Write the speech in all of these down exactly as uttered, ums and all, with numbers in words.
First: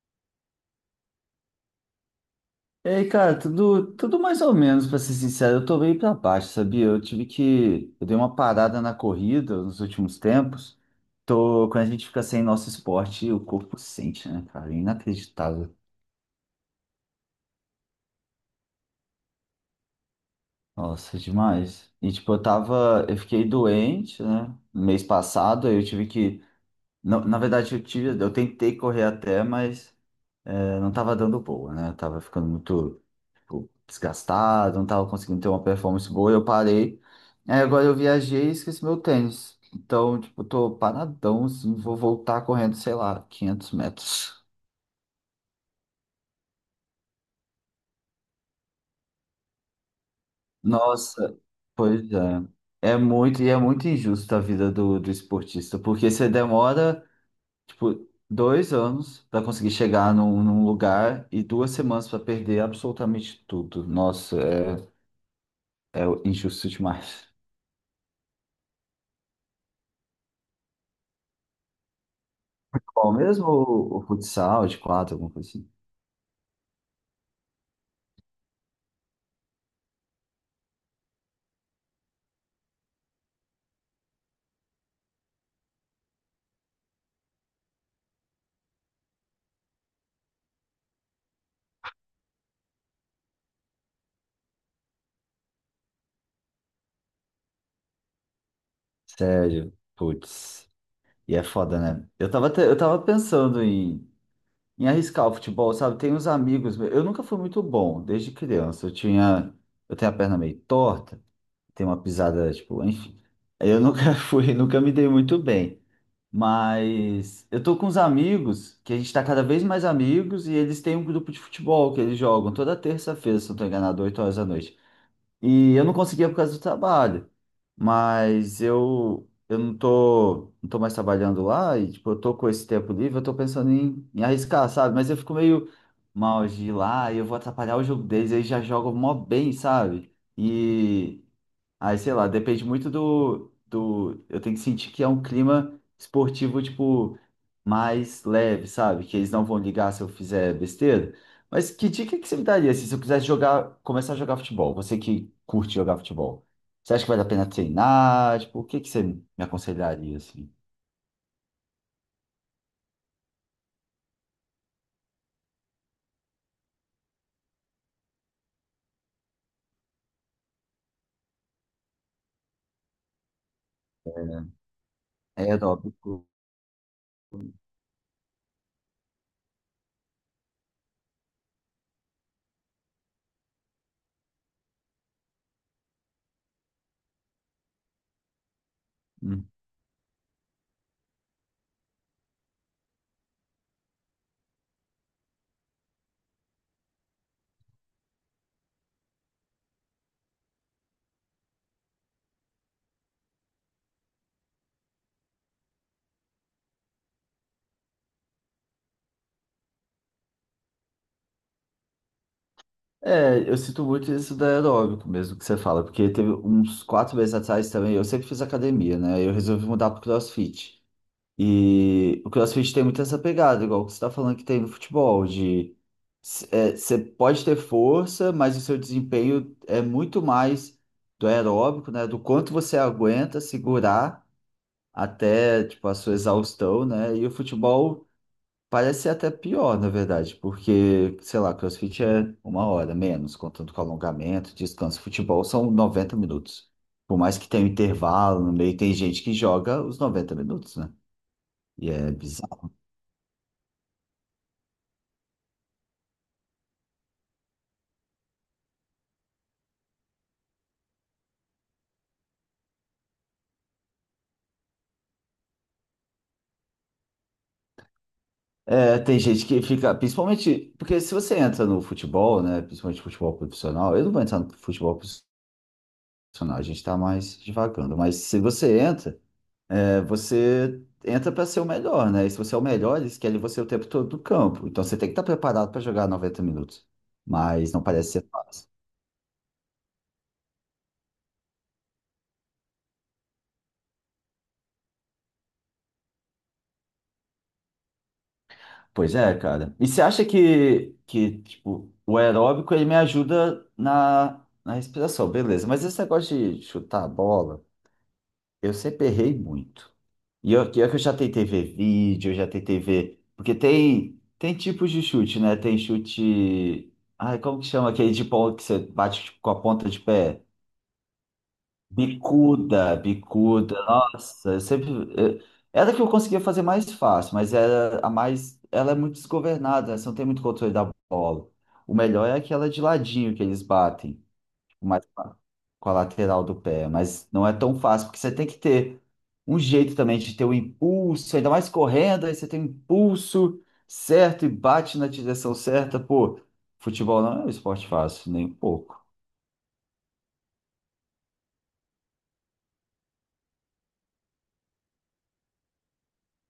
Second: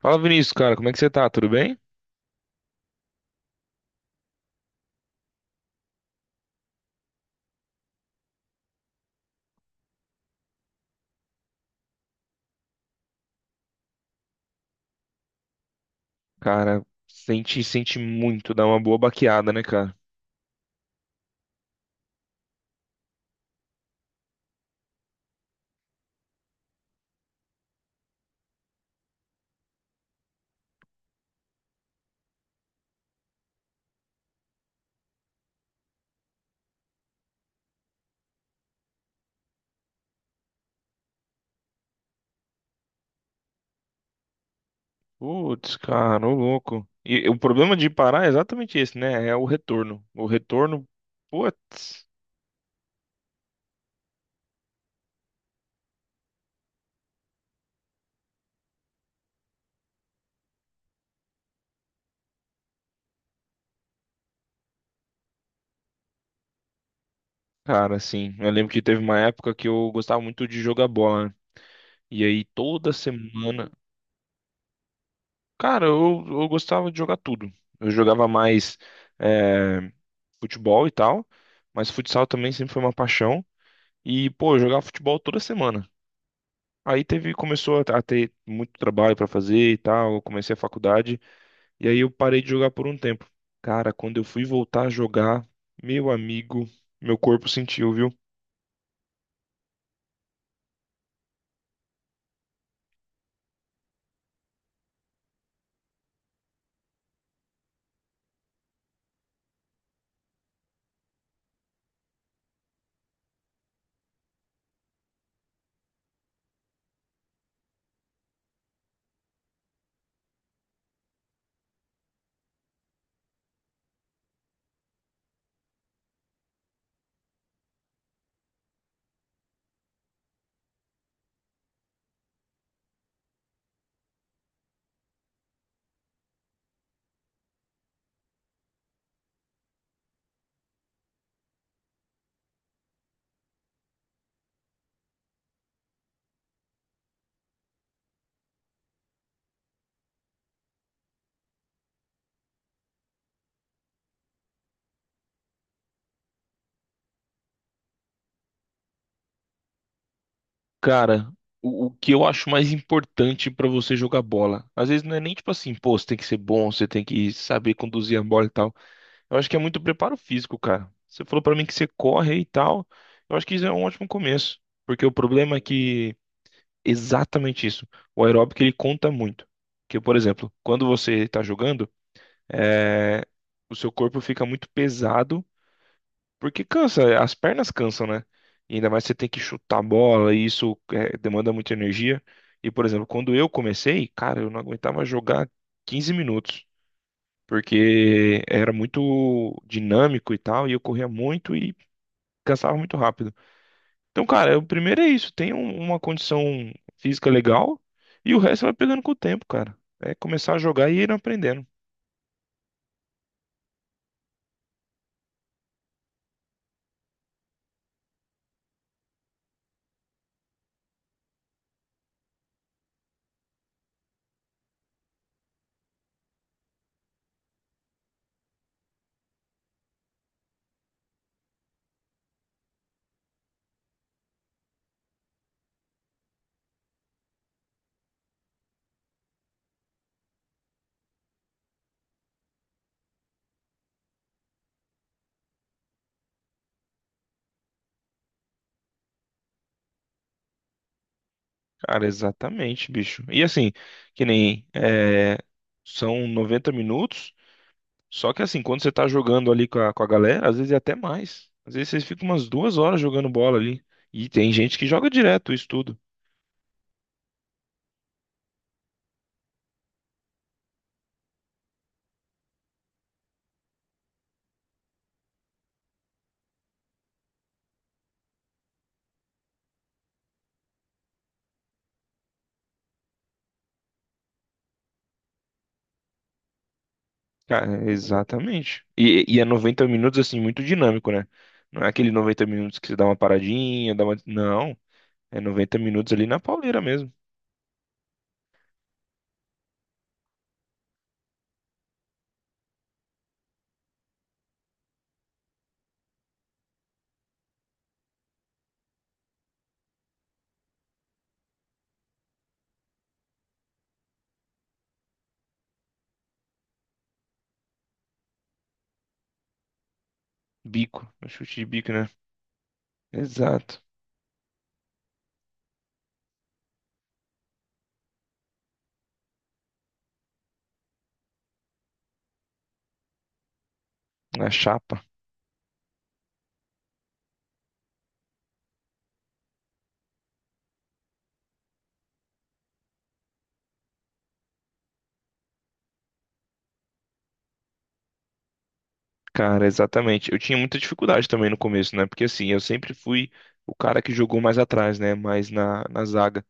Fala, Vinícius, cara, como é que você tá? Tudo bem? E aí, cara, tudo, tudo mais ou menos, pra ser sincero, eu tô meio pra baixo, sabia? Eu tive que, eu dei uma parada na corrida nos últimos tempos. Tô, quando a gente fica sem nosso esporte, o corpo sente, né, cara? É inacreditável. Cara, sente, sente muito, dá uma boa baqueada, né, cara? Nossa, demais. E tipo, eu tava, eu fiquei doente, né? No mês passado, aí eu tive que, na, na verdade, eu tive, eu tentei correr até, mas eh, não tava dando boa, né? Eu tava ficando muito tipo, desgastado, não tava conseguindo ter uma performance boa, eu parei. Aí agora eu viajei e esqueci meu tênis. Então, tipo, tô paradão, assim, vou voltar correndo, sei lá, quinhentos metros. Putz, cara, ô louco. E, o problema de parar é exatamente esse, né? É o retorno. O retorno, Nossa, putz. pois é. É muito, e é muito injusto a vida do, do esportista, porque você demora, tipo, dois anos para conseguir chegar num, num lugar e duas semanas para perder absolutamente tudo. Nossa, é, é injusto demais. Cara, assim, eu lembro que teve uma época que eu gostava muito de jogar bola, e aí toda Bom, mesmo semana. o, o futsal de quatro, alguma coisa assim. Cara, eu, eu gostava de jogar tudo. Eu jogava mais é, futebol e tal, mas futsal também sempre foi uma paixão. E, pô, eu jogava futebol toda semana. Aí teve, começou a a ter muito trabalho pra fazer e tal. Eu comecei a faculdade. E aí eu parei de jogar por um tempo. Cara, quando eu fui voltar a jogar, meu amigo, meu corpo sentiu, viu? Sério, putz. E é foda, né? Eu tava, até- eu tava pensando em, em arriscar o futebol, sabe? Tem uns amigos. Eu nunca fui muito bom desde criança. Eu tinha. Eu tenho a perna meio torta, tenho uma pisada, tipo, enfim. Eu nunca fui, nunca me dei muito bem. Mas eu tô com uns amigos que a gente tá cada vez mais amigos e eles têm um grupo de futebol que eles jogam toda terça-feira, se não tô enganado, oito horas da noite. E eu não conseguia por causa do trabalho. Mas eu, eu não tô, não tô mais trabalhando lá e, tipo, eu tô com esse tempo livre, eu tô pensando em, em arriscar, sabe? Mas eu fico meio mal de ir lá e eu vou atrapalhar o jogo deles, eles já jogam mó bem, sabe? E aí, sei lá, depende muito do, do. Eu tenho que sentir que é um clima esportivo, tipo, mais leve, sabe? Que eles não vão ligar se eu fizer besteira. Mas que dica que você me daria assim, se eu quisesse jogar, começar a jogar futebol? Você que curte jogar futebol. Você acha que vale a pena treinar? Tipo, o que que você me aconselharia, assim? Cara, o, o que eu acho mais importante pra você jogar bola? Às vezes não é nem tipo assim, pô, você tem que ser bom, você tem que saber conduzir a bola e tal. Eu acho que é muito preparo físico, cara. Você falou pra mim que você corre e tal. Eu acho que isso é um ótimo começo, porque o problema é que Aeróbico. exatamente isso. O aeróbico ele conta muito. Porque, por exemplo, quando você tá jogando, é, o seu corpo fica muito pesado porque cansa, é, as pernas cansam, né? E ainda mais você tem que Hum. chutar a bola, e isso é, demanda muita energia. E, por exemplo, quando eu comecei, cara, eu não aguentava jogar quinze minutos, porque era muito dinâmico e tal, e eu corria muito e cansava muito rápido. Então, cara, o primeiro é isso, tem um- uma condição física legal, e o resto vai pegando com o tempo, cara. É começar a jogar e ir aprendendo. É, eu sinto muito isso da aeróbico mesmo que você fala, porque teve uns quatro meses atrás também, eu sempre fiz academia, né? Eu resolvi mudar pro CrossFit. E o CrossFit tem muito essa pegada, igual que você está falando que tem no futebol, de você pode ter força, mas o seu desempenho é muito mais do aeróbico, né? Do quanto você aguenta segurar até tipo, a sua exaustão, né? E o futebol parece ser até pior, na verdade, porque, sei lá, CrossFit é uma hora menos, contando com alongamento, descanso. Futebol são noventa minutos. Por mais que tenha um intervalo no meio, tem gente que joga os noventa minutos, né? E Cara, é bizarro. exatamente, bicho. E assim, que nem, é, são noventa minutos. Só que assim, quando você tá jogando ali com a, com a galera, às vezes é até mais. Às vezes vocês ficam umas duas horas jogando bola ali. E tem gente que joga direto isso tudo. É, tem gente que fica, principalmente, porque se você entra no futebol, né, principalmente futebol profissional, eu não vou entrar no futebol profissional, a gente está mais divagando, mas se você entra, é, você entra para ser o melhor, né? E se você é o melhor, eles querem você o tempo todo no campo. Então você tem que estar preparado para jogar noventa minutos. Cara, Mas não parece ser fácil. exatamente. E, e é noventa minutos, assim, muito dinâmico, né? Não é aquele noventa minutos que você dá uma paradinha, dá uma... Não. É noventa minutos ali na pauleira mesmo. Pois é, cara. E você acha que, que tipo, o aeróbico ele me ajuda na, na respiração, beleza. Mas esse negócio de chutar a bola, eu sempre errei muito. E eu, que eu que eu já tentei ver vídeo, eu já tentei ver. Porque tem, tem tipos de chute, né? Tem chute. Ai, como que chama aquele de bola que você bate tipo, com a ponta de pé? Bico. No chute de bico, né? Bicuda, bicuda. Exato. Nossa, eu sempre. eu- Era a que eu conseguia fazer mais fácil, mas era a mais. Ela é muito desgovernada, né? Você não tem muito controle da bola. O melhor é aquela de ladinho que eles batem. Na Tipo, mais chapa. com a lateral do pé, mas não é tão fácil, porque você tem que ter um jeito também de ter o impulso, ainda mais correndo, aí você tem um impulso certo e bate na direção certa. Pô, futebol não é um esporte fácil, nem um pouco. Cara, exatamente. Eu tinha muita dificuldade também no começo, né? Porque assim, eu sempre fui o cara que jogou mais atrás, né? Mais na, na zaga.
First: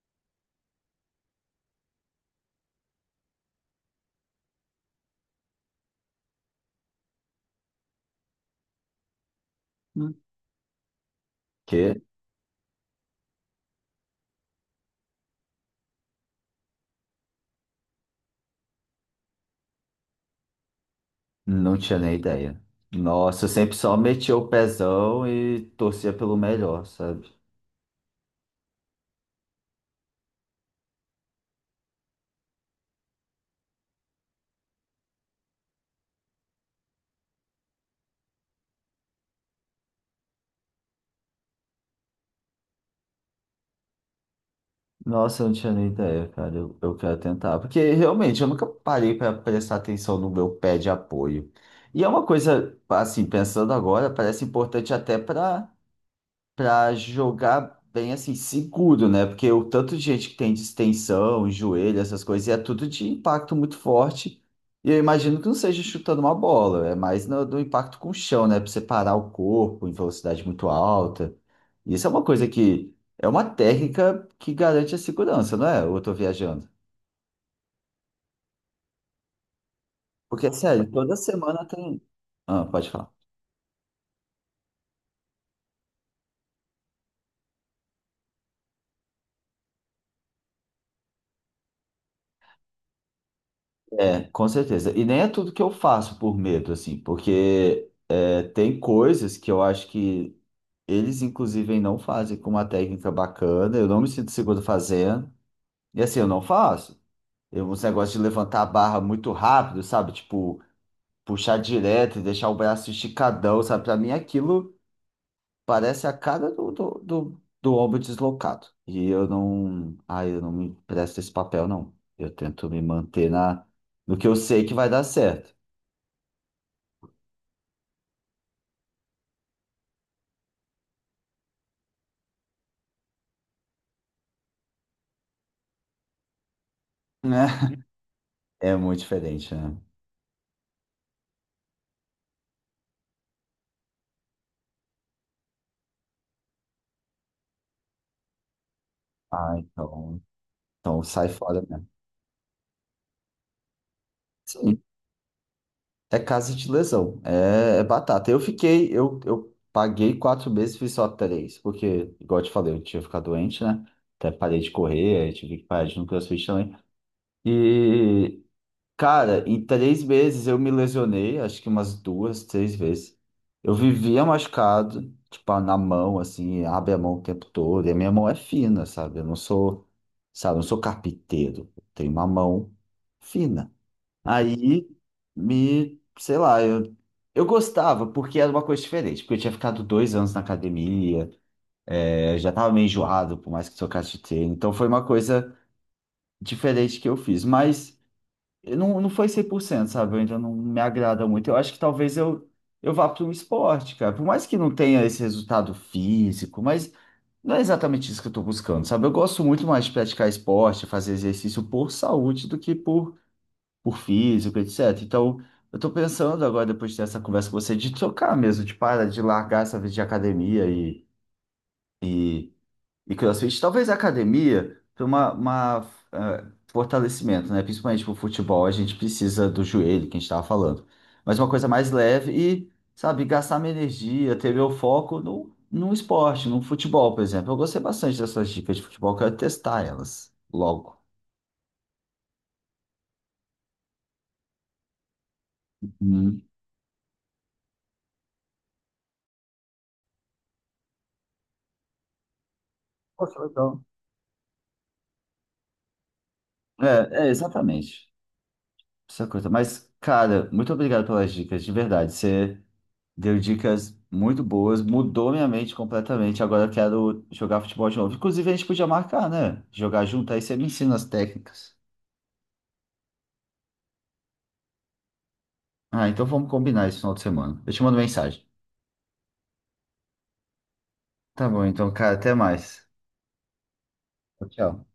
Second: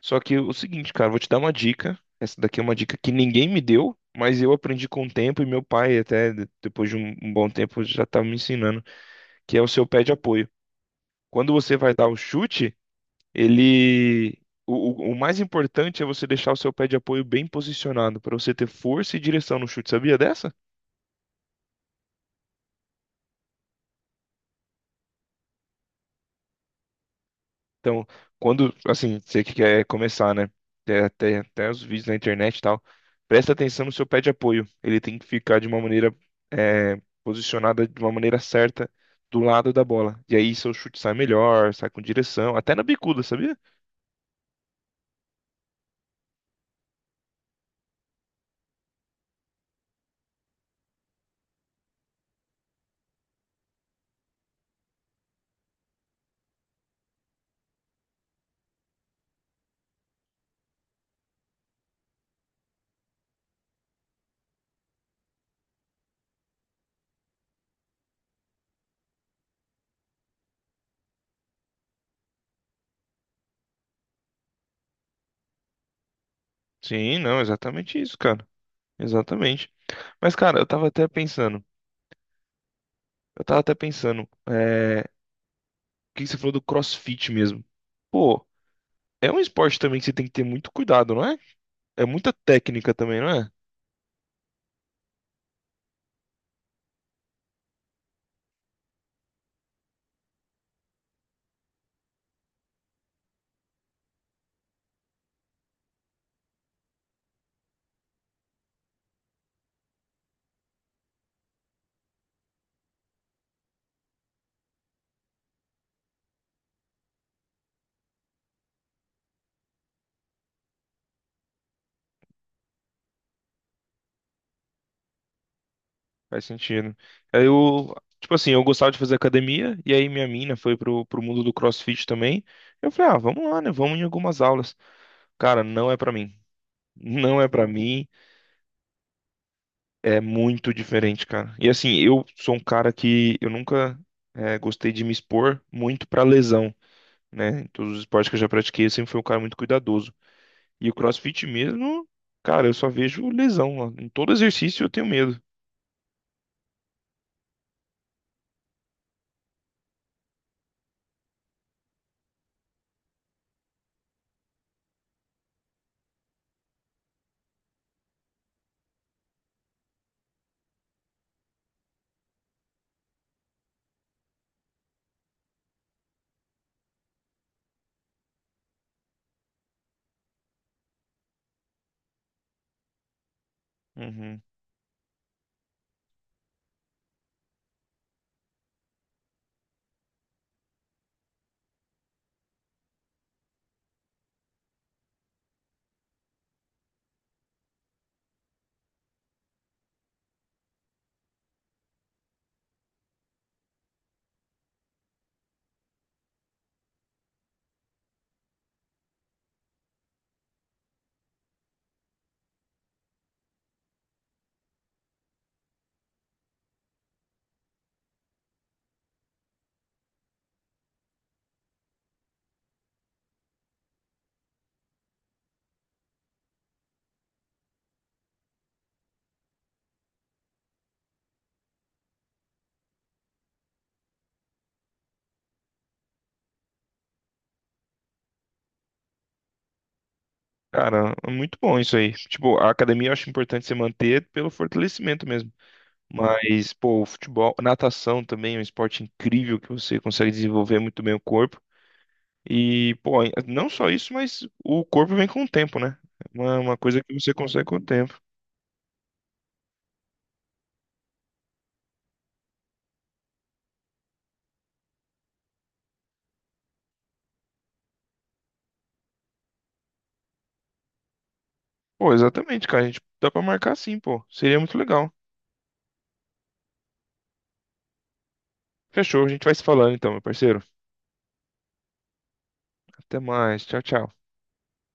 Só que o seguinte, cara, vou te dar uma dica. Essa daqui é uma dica que ninguém me deu, mas eu aprendi com o tempo e meu pai, até de- depois de um, um bom tempo, já estava me ensinando, que é o seu pé de Hum. apoio. Quando você vai Que dar o chute, ele. O, o- o mais importante é você deixar o seu pé de apoio bem posicionado, para você ter força e direção no chute. Sabia dessa? não tinha nem ideia. Nossa, eu sempre só metia o pezão e torcia pelo melhor, sabe? Então, quando, assim, você que quer começar, né? Tem até, até os vídeos na internet e tal. Presta atenção no seu pé de apoio. Ele tem que ficar de uma maneira, é, posicionada de uma maneira certa do lado da bola. E aí seu chute sai melhor, sai com direção, até na bicuda, sabia? Nossa, eu não tinha nem ideia, cara. Eu, eu quero tentar. Porque realmente eu nunca parei para prestar atenção no meu pé de apoio. E é uma coisa, assim, pensando agora, parece importante até para para jogar bem assim, seguro, né? Porque o tanto de gente que tem distensão, joelho, essas coisas, e é tudo de impacto muito forte. E eu imagino que não seja chutando uma bola, é mais no, do impacto com o chão, né? Para separar o corpo em velocidade muito alta. Isso é uma coisa que é uma técnica que garante a segurança, não é? Ou eu tô viajando. Sim, não, exatamente isso, cara. Exatamente. Mas, Porque, cara, eu tava sério, até toda pensando. semana tem. Ah, pode falar. Eu tava até pensando. É, o que que você falou do CrossFit mesmo? Pô, é um esporte também que você tem que ter muito cuidado, não é? É muita técnica também, não é? É, com certeza. E nem é tudo que eu faço por medo, assim, porque é, tem coisas que eu acho que eles, inclusive, não fazem com uma técnica bacana. Eu não me sinto seguro fazendo. E assim, eu não faço. Eu, uns negócios de levantar a barra muito rápido, sabe? Tipo, puxar direto e deixar o braço esticadão, sabe? Pra mim, aquilo parece a cara do, do, do, do ombro deslocado. E eu não. Ai, eu não me presto esse papel, não. Eu tento me manter na, no que eu sei que vai dar certo, Faz sentido. Aí eu, tipo assim, eu gostava de fazer academia, e aí minha mina foi pro, pro mundo do CrossFit também. Eu falei, ah, vamos lá, né? Vamos em algumas aulas. Cara, não é pra mim. né? Não é pra mim. É muito diferente, né? É muito diferente, cara. E assim, eu sou um cara que eu nunca eh, gostei de me expor muito pra lesão, né? Em todos os esportes que eu já pratiquei, eu sempre fui um cara Ah, muito cuidadoso. então. E o Então sai CrossFit fora mesmo. mesmo, cara, eu só vejo lesão lá. Em todo Sim, exercício eu tenho medo. é caso de lesão, é, é batata. Eu fiquei, eu, eu paguei quatro meses, e fiz só três, porque, igual eu te falei, eu tinha ficado doente, né? Até parei de correr, aí tive que parar de ir no CrossFit também. E, cara, em três meses eu me lesionei, acho que umas duas, três vezes. Eu vivia machucado, tipo, na mão, assim, abre a mão o tempo todo, e a minha mão é fina, sabe? Eu não sou, sabe, eu não sou carpinteiro, eu tenho uma mão fina. Uhum. Aí me, sei lá, eu, eu gostava porque era uma coisa diferente, porque eu tinha ficado dois anos na academia, é, já tava meio enjoado, por mais que trocasse de treino, então foi uma coisa diferente que eu fiz, mas eu não, não foi cem por cento, sabe? Eu ainda não me agrada muito. Eu acho que talvez eu, eu vá para um esporte, cara, por mais que não tenha esse resultado físico, mas não é exatamente isso que eu tô buscando, sabe? Eu gosto muito mais de praticar esporte, fazer exercício por saúde do que por por físico, etcétera. Então, eu tô pensando agora, depois de ter essa conversa com você, de trocar mesmo, de parar de largar essa vida de academia e, e, e CrossFit. Talvez a academia para uma, uma, eh, fortalecimento, né? Principalmente pro futebol, a gente precisa do joelho, que a gente tava falando. Mas uma coisa mais leve e, sabe, gastar minha energia, ter meu foco no, no esporte, no futebol, por exemplo. Eu gostei bastante dessas dicas de futebol, quero testar elas logo. Cara, é muito bom isso aí. Tipo, a academia eu acho importante você manter pelo fortalecimento mesmo. Hum. Mas, pô, o futebol, natação também é um esporte incrível que você consegue desenvolver muito bem o corpo. E, pô, é, Poxa, não legal. só isso, mas o corpo vem com o tempo, né? É Uma, uma coisa que É, é, você consegue com o exatamente. tempo. Essa coisa. Mas, cara, muito obrigado pelas dicas, de verdade. Você deu dicas muito boas, mudou minha mente completamente. Agora eu quero jogar futebol de novo. Inclusive, a gente podia marcar, né? Jogar junto, aí você me ensina as técnicas. Pô, exatamente, cara. A gente dá pra marcar sim, pô. Seria muito legal. Ah, então vamos combinar esse final de semana. Eu te mando mensagem. Fechou, a gente vai se falando então, meu parceiro. Tá bom, então, cara, até mais. Até mais. Tchau, tchau. Tchau.